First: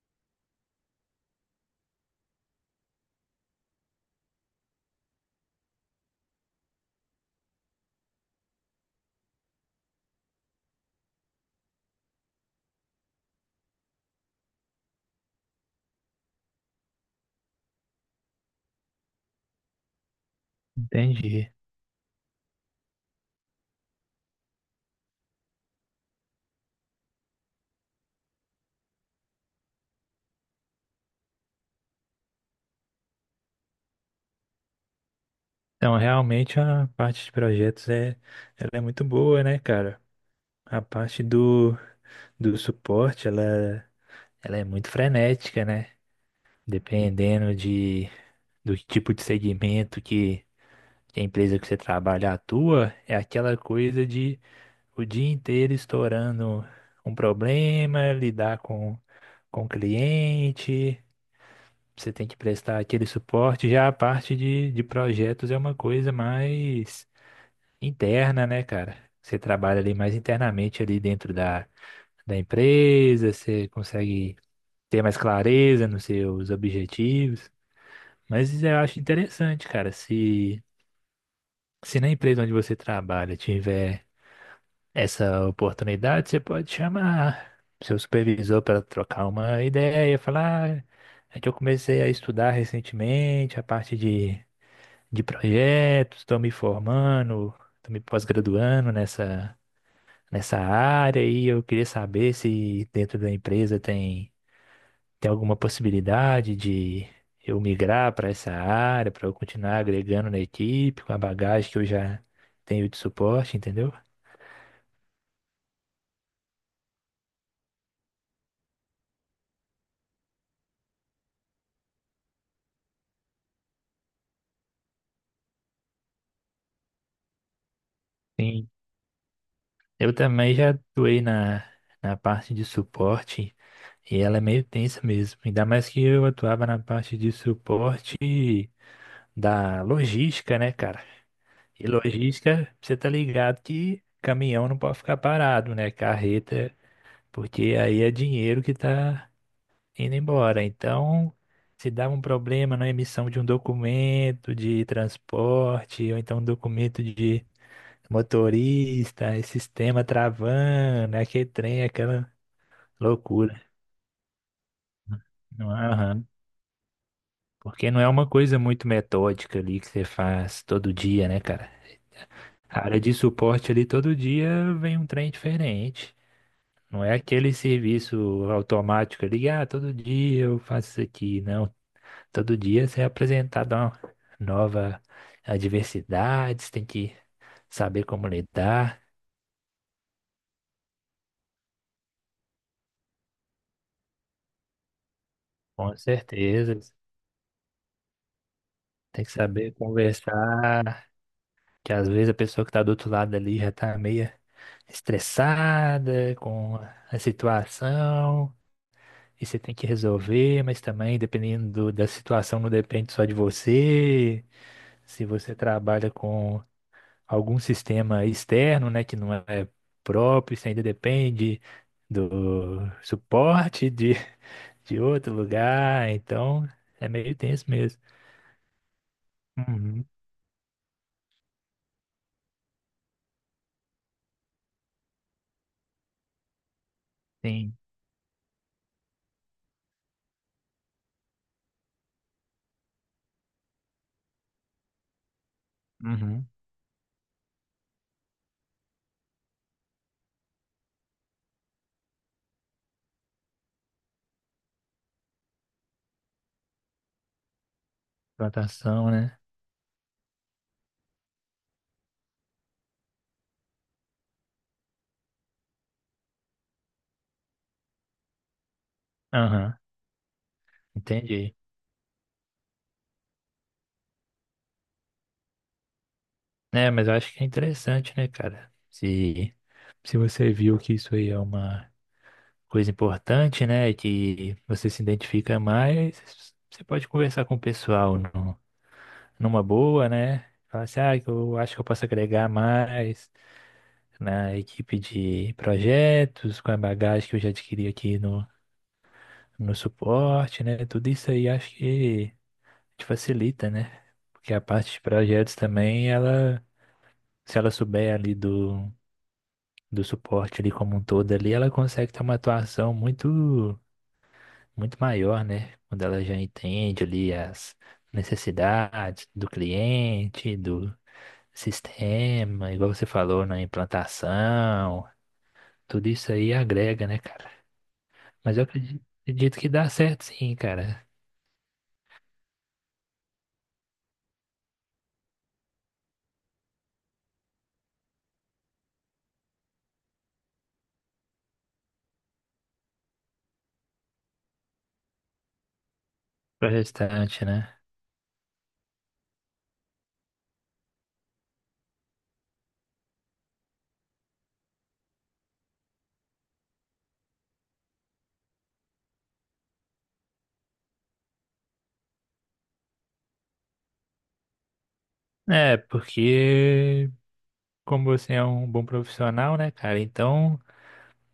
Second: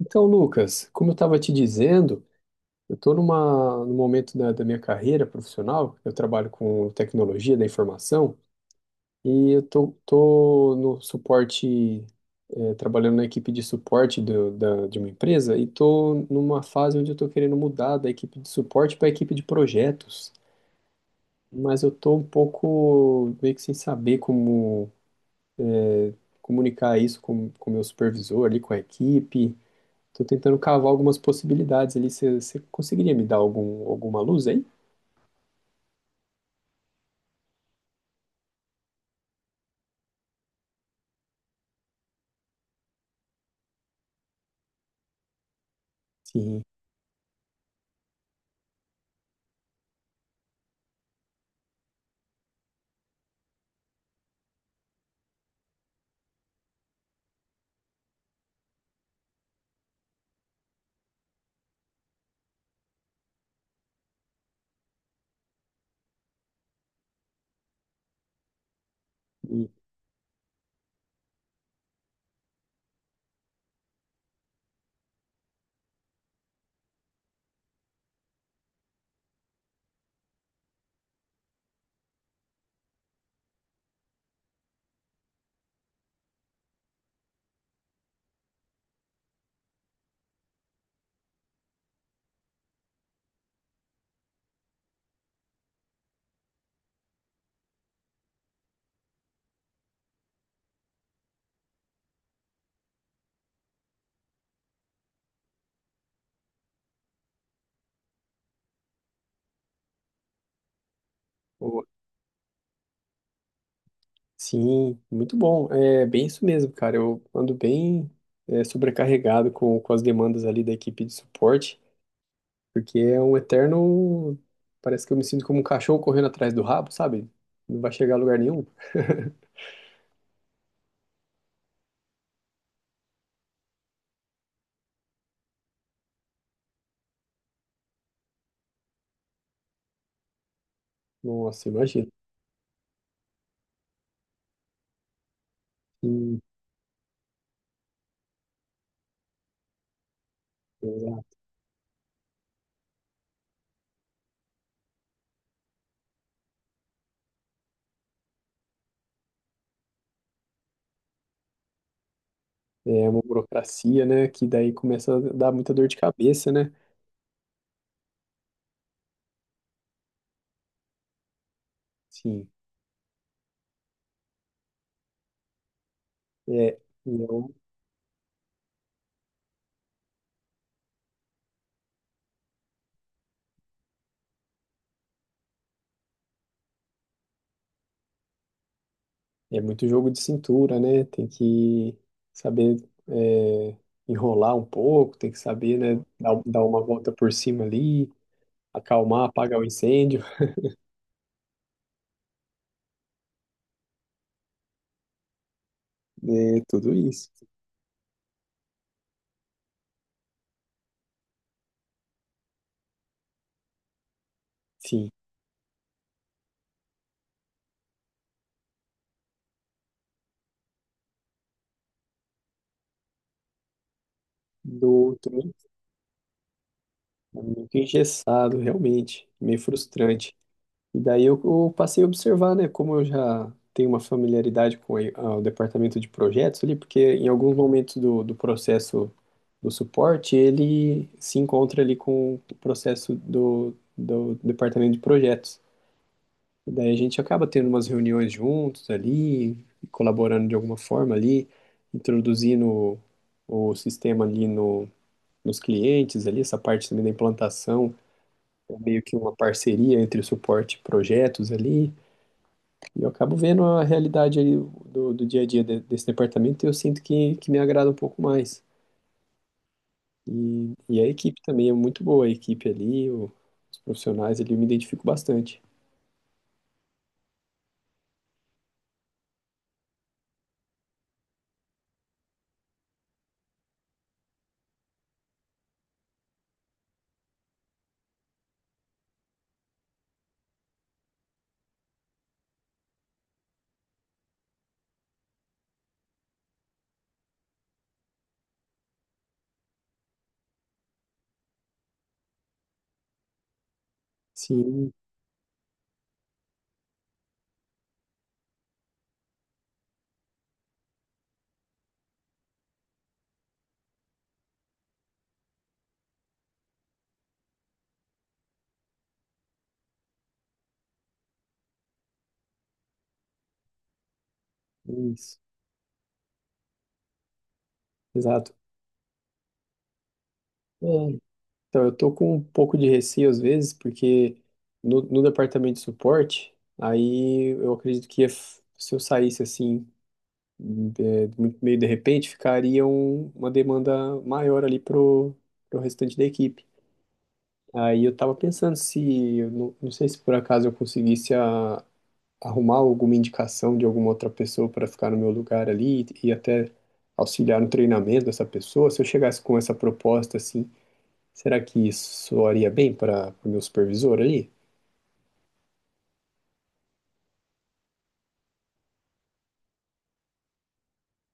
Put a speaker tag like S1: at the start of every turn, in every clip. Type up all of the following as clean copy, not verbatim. S1: Então, Lucas, como eu estava te dizendo, eu estou num momento da minha carreira profissional. Eu trabalho com tecnologia da informação e eu tô no suporte, trabalhando na equipe de suporte de uma empresa, e estou numa fase onde eu estou querendo mudar da equipe de suporte para a equipe de projetos,
S2: Entendi.
S1: mas eu estou um pouco meio que sem saber como comunicar isso com o meu supervisor ali, com a equipe. Tô tentando cavar algumas possibilidades ali. Você conseguiria me dar alguma luz aí?
S2: Então, realmente a parte de projetos é, ela é muito boa, né, cara? A parte do suporte, ela é muito frenética, né?
S1: Sim.
S2: Dependendo de, do tipo de segmento que a empresa que você trabalha atua, é aquela coisa de o dia inteiro estourando um problema, lidar com o cliente, você tem que prestar aquele suporte. Já a parte de projetos é uma coisa mais interna, né, cara? Você
S1: E-
S2: trabalha ali mais internamente ali dentro da, da empresa, você consegue ter mais clareza nos seus objetivos. Mas eu acho interessante, cara, se na empresa onde você trabalha tiver essa oportunidade, você pode chamar seu supervisor para trocar uma ideia, falar, "Ah, é que eu comecei a estudar recentemente a parte de projetos, estou me formando, estou me pós-graduando nessa área e eu queria saber se dentro da empresa tem, tem alguma possibilidade de eu migrar para essa área, para eu continuar agregando na equipe, com a bagagem que
S1: o-
S2: eu já tenho de suporte, entendeu?
S1: Sim, muito bom. É bem isso mesmo, cara. Eu ando bem sobrecarregado com as demandas ali da equipe de suporte, porque é um eterno. Parece que eu me sinto como um cachorro correndo atrás do rabo, sabe? Não vai chegar a lugar nenhum.
S2: Sim. Eu também já atuei na, na parte de suporte e ela é meio tensa mesmo. Ainda mais que eu atuava na parte de suporte da logística, né, cara?
S1: Nossa,
S2: E
S1: imagina.
S2: logística, você tá ligado que caminhão não pode ficar parado, né?
S1: Sim,
S2: Carreta porque aí é dinheiro que está indo embora. Então,
S1: exato.
S2: se dá um problema na emissão de um documento de transporte, ou então um documento de motorista, esse sistema travando, aquele trem, aquela
S1: É uma
S2: loucura.
S1: burocracia, né? Que daí começa a dar
S2: Não,
S1: muita dor de
S2: aham.
S1: cabeça, né?
S2: Porque não é uma coisa muito metódica ali que você faz todo dia, né, cara?
S1: Sim.
S2: A área de suporte ali todo dia vem um trem diferente.
S1: É,
S2: Não
S1: e
S2: é aquele
S1: eu-
S2: serviço automático ali, ah, todo dia eu faço isso aqui, não. Todo dia você é apresentado a uma nova adversidade, você tem que saber como lidar,
S1: e é muito jogo de cintura, né? Tem que saber, é, enrolar um pouco, tem que saber,
S2: com
S1: né? Dar
S2: certeza.
S1: uma volta por cima ali,
S2: Tem
S1: acalmar,
S2: que
S1: apagar o
S2: saber
S1: incêndio,
S2: conversar, que às vezes a pessoa que está do outro lado ali já está meio estressada
S1: né?
S2: com
S1: Tudo
S2: a
S1: isso.
S2: situação, e você tem que resolver, mas também, dependendo da situação, não depende só de você.
S1: Sim,
S2: Se você trabalha com algum sistema externo, né, que não é próprio, você ainda depende do suporte de,
S1: do
S2: de outro
S1: outro,
S2: lugar, então é meio
S1: é
S2: tenso
S1: muito
S2: mesmo.
S1: engessado, realmente, meio
S2: Uhum,
S1: frustrante. E daí eu passei a observar, né, como eu já tenho uma familiaridade com o departamento de projetos ali, porque em alguns
S2: sim.
S1: momentos do processo do suporte, ele se encontra ali com o processo do departamento de projetos.
S2: Uhum.
S1: E daí a gente acaba tendo umas reuniões juntos ali, colaborando de alguma forma ali, introduzindo o sistema ali no, nos clientes ali, essa parte também da implantação, é meio
S2: Plantação,
S1: que uma
S2: né?
S1: parceria entre o suporte e projetos ali. E eu acabo vendo a realidade ali do dia a dia desse departamento, e eu sinto que me agrada um pouco mais.
S2: Aham,
S1: E a equipe
S2: entendi.
S1: também é muito boa, a equipe ali, os profissionais ali, eu me identifico bastante.
S2: É, mas eu acho que é interessante, né, cara? Se você viu que isso aí é uma coisa importante, né, e que você se identifica mais, você pode conversar com o pessoal, não? Numa boa, né? Falar assim, ah, eu acho que eu posso agregar mais na equipe de projetos, com a bagagem que eu já adquiri aqui no, no suporte, né? Tudo isso aí acho que te facilita, né? Porque a parte
S1: Sim,
S2: de projetos também, ela, se ela souber ali do, do suporte ali como um todo ali, ela consegue ter uma atuação muito maior, né? Quando ela já entende ali as necessidades do cliente, do sistema, igual você falou, na
S1: é
S2: implantação,
S1: isso,
S2: tudo isso aí agrega, né, cara?
S1: exato.
S2: Mas eu acredito que dá certo sim,
S1: É,
S2: cara,
S1: então, eu tô com um pouco de receio às vezes, porque no departamento de suporte, aí eu acredito que se eu saísse assim, é, muito- meio de repente, ficaria um- uma demanda maior ali pro restante da equipe.
S2: para restante, né?
S1: Aí eu tava pensando se, eu não sei se por acaso eu conseguisse arrumar alguma indicação de alguma outra pessoa para ficar no meu lugar ali e até auxiliar no treinamento dessa pessoa. Se eu chegasse com essa proposta assim, será que isso soaria bem para o meu supervisor ali?
S2: É, porque como você é um bom profissional, né, cara? Então,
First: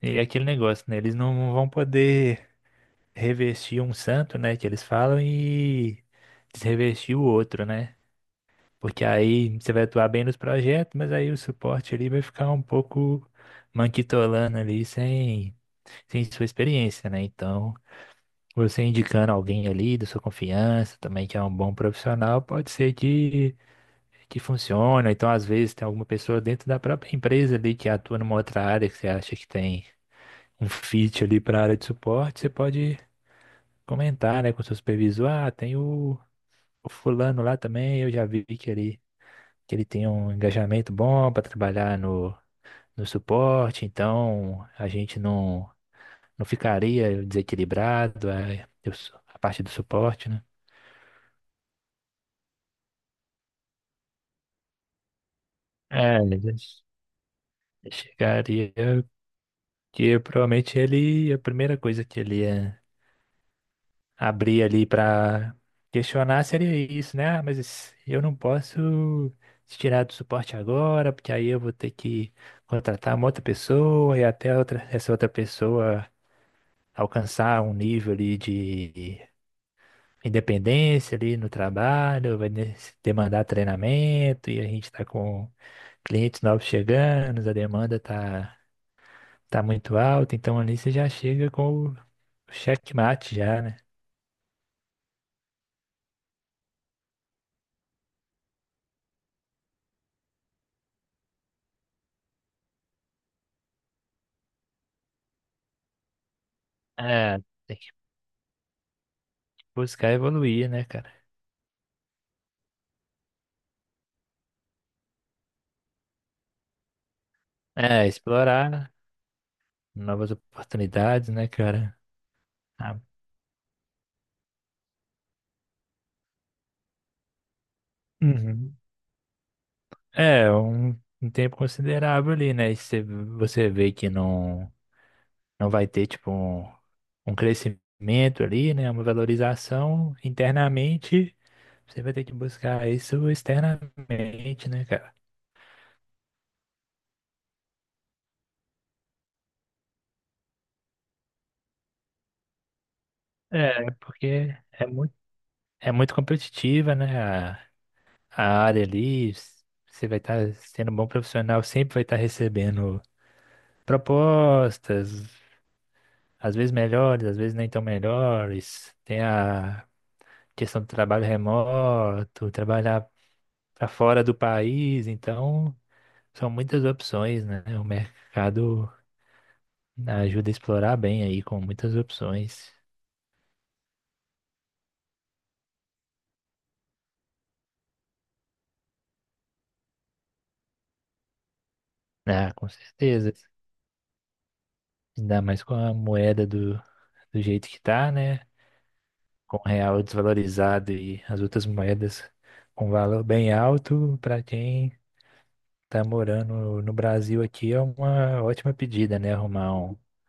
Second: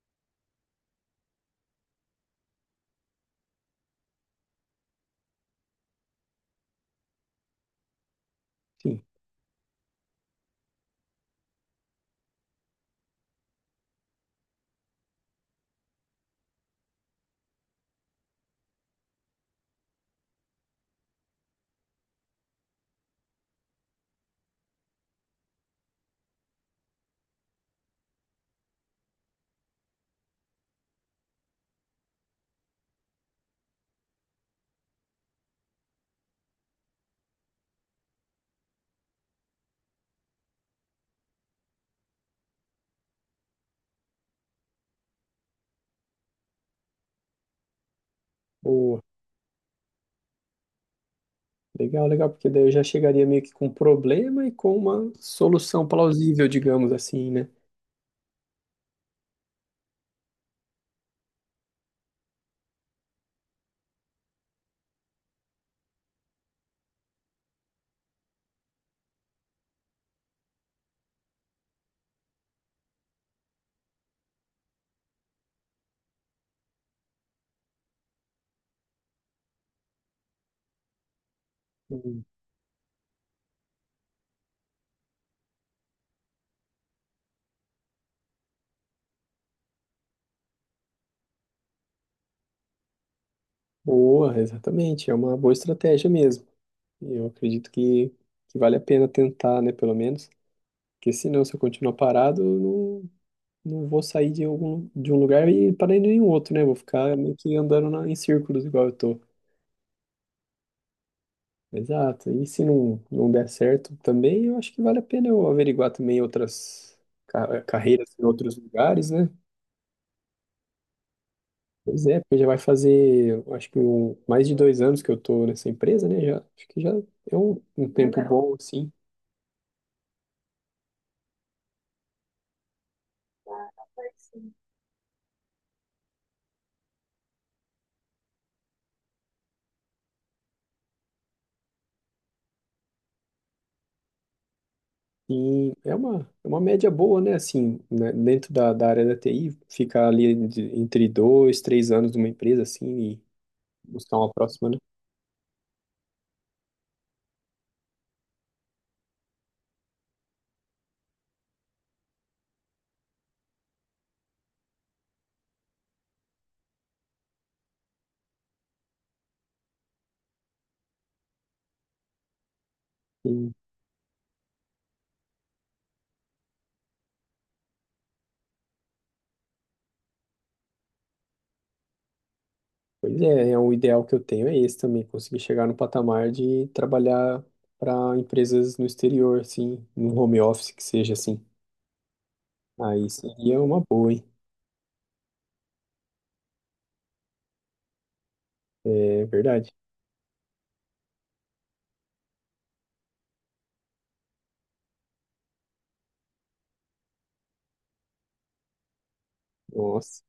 S2: é aquele negócio, né? Eles não vão poder revestir um santo, né, que eles falam e desrevestir o outro, né?
S1: Sim.
S2: Porque aí você vai atuar bem nos projetos, mas aí o suporte ali vai ficar um pouco manquitolando ali sem, sem sua experiência, né? Então, você indicando alguém ali da sua confiança também, que é um bom profissional, pode ser que funcione. Ou então, às vezes, tem alguma pessoa dentro da própria empresa ali que atua numa outra área que você acha que tem um fit ali para a área de suporte, você pode comentar, né, com o seu supervisor, ah, tem o fulano lá também, eu já vi que ele tem um engajamento bom para trabalhar no, no suporte, então a gente não, não ficaria desequilibrado é, eu
S1: Boa.
S2: sou- a, parte do suporte, né?
S1: Legal, legal, porque daí eu já chegaria meio que com um problema e com uma solução
S2: É,
S1: plausível,
S2: ele
S1: digamos assim, né?
S2: chegaria que provavelmente ele, a primeira coisa que ele ia abrir ali para questionar seria isso, né? Ah, mas esse- eu não posso te tirar do suporte agora, porque aí eu vou ter que contratar uma outra pessoa e até outra, essa outra pessoa alcançar um nível ali de independência ali no
S1: Hum.
S2: trabalho, demandar treinamento e a gente está com clientes novos chegando, a demanda tá muito alta, então ali você já chega com o checkmate já, né?
S1: Boa, exatamente. É uma boa estratégia mesmo. E eu acredito que vale a pena tentar, né, pelo menos. Porque senão, se eu continuar parado, eu não vou sair de algum, de um lugar e parar em nenhum outro, né? Vou ficar meio
S2: É,
S1: que
S2: tem
S1: andando
S2: que
S1: em círculos igual eu tô.
S2: buscar evoluir, né, cara?
S1: Exato. E se não, não der certo também, eu acho que vale a pena eu averiguar também outras
S2: É,
S1: carreiras em outros
S2: explorar
S1: lugares, né?
S2: novas oportunidades, né, cara?
S1: Pois é, porque já vai
S2: Ah,
S1: fazer, eu acho que um, mais de 2 anos que eu tô nessa empresa, né? Já, acho que já é um tempo bom,
S2: uhum.
S1: assim.
S2: É, um tempo considerável ali, né? E se você vê que não não vai ter, tipo, um crescimento ali, né? Uma valorização internamente, você vai ter que buscar isso externamente, né, cara?
S1: E é uma média boa, né? Assim, né? Dentro da área da TI, ficar ali entre 2, 3 anos numa empresa, assim, e
S2: É,
S1: buscar uma
S2: porque
S1: próxima, né?
S2: é muito competitiva, né? A, a área ali, s- você vai estar sendo um bom profissional, sempre vai estar recebendo propostas, às vezes melhores, às vezes nem tão melhores. Tem a questão do trabalho remoto, trabalhar
S1: E,
S2: para fora do país, então. São muitas opções, né? O mercado ajuda a explorar bem aí com muitas opções.
S1: pois é, é um ideal que eu tenho, é esse também, conseguir chegar no patamar de trabalhar para empresas no exterior, assim, no home office que seja, assim.
S2: Ah, com
S1: Aí
S2: certeza.
S1: seria uma boa, hein?
S2: Ainda mais com a moeda do, do jeito que tá, né?
S1: É
S2: Com o
S1: verdade.
S2: real desvalorizado e as outras moedas com valor bem alto, para quem tá morando no Brasil aqui é uma ótima pedida, né? Arrumar um,
S1: Nossa.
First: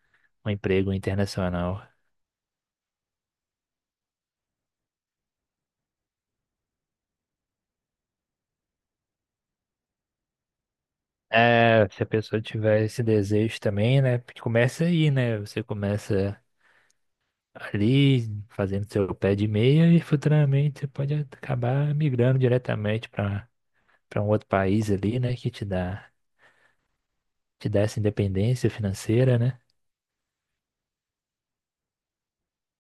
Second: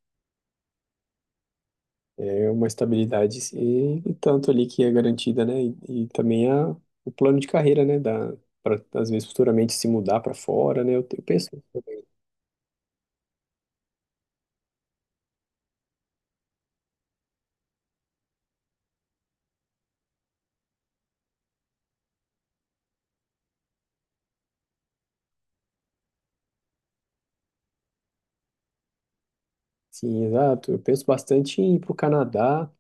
S2: um emprego internacional.
S1: É uma estabilidade e tanto ali que é garantida, né? E também o plano de carreira, né? Da, para às vezes futuramente se mudar para fora, né? Eu penso,
S2: É, se a pessoa tiver esse desejo também, né? Porque começa aí, né? Você começa ali fazendo seu pé de meia e futuramente você pode acabar migrando diretamente para para um outro país ali, né, que te dá essa independência financeira, né?
S1: sim, exato. Eu penso bastante em ir para o Canadá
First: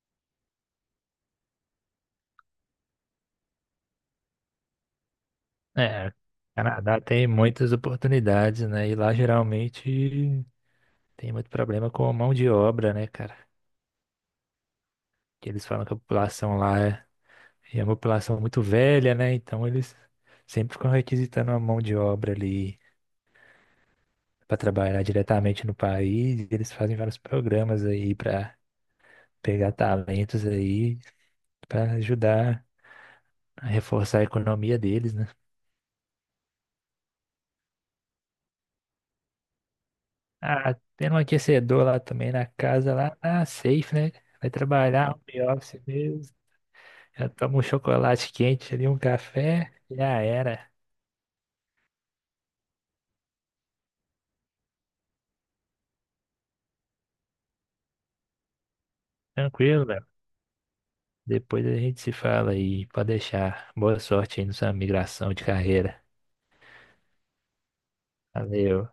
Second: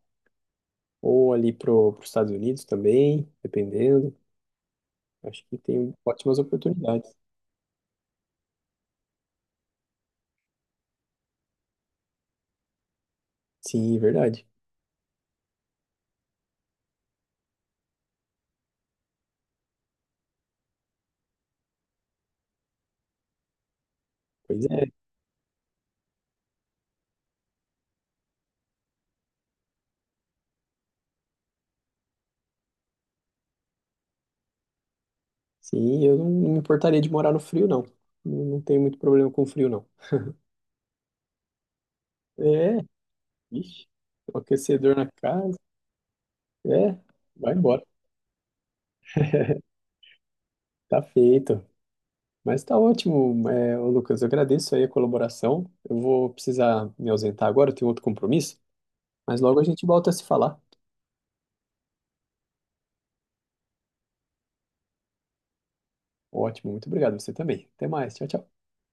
S1: ou ali para os Estados Unidos também, dependendo. Acho que tem
S2: É,
S1: ótimas
S2: Canadá
S1: oportunidades.
S2: tem muitas oportunidades, né? E lá geralmente tem muito problema com mão de obra, né, cara?
S1: Sim, verdade.
S2: Que eles falam que a população lá é, é uma população muito velha, né? Então eles sempre ficam requisitando uma mão de obra ali para
S1: Pois é.
S2: trabalhar diretamente no país. E eles fazem vários programas aí para pegar talentos aí para ajudar a reforçar a economia deles, né?
S1: Sim, eu não me importaria de morar no frio, não. Não tenho muito problema com frio, não.
S2: Ah, tendo um aquecedor lá também na
S1: É,
S2: casa lá, ah,
S1: ixi,
S2: safe, né?
S1: um
S2: Vai
S1: aquecedor na
S2: trabalhar, home
S1: casa.
S2: office mesmo.
S1: É,
S2: Já
S1: vai
S2: toma um
S1: embora.
S2: chocolate quente ali, um café, já era.
S1: Tá feito. Mas tá ótimo, é, ô Lucas. Eu agradeço aí a colaboração. Eu vou precisar me ausentar agora, eu tenho outro compromisso, mas logo a gente
S2: Tranquilo, Léo.
S1: volta a se falar.
S2: Depois a gente se fala aí, pode deixar. Boa sorte aí na sua migração de carreira.
S1: Ótimo, muito obrigado. Você também. Até mais. Tchau, tchau.
S2: Valeu.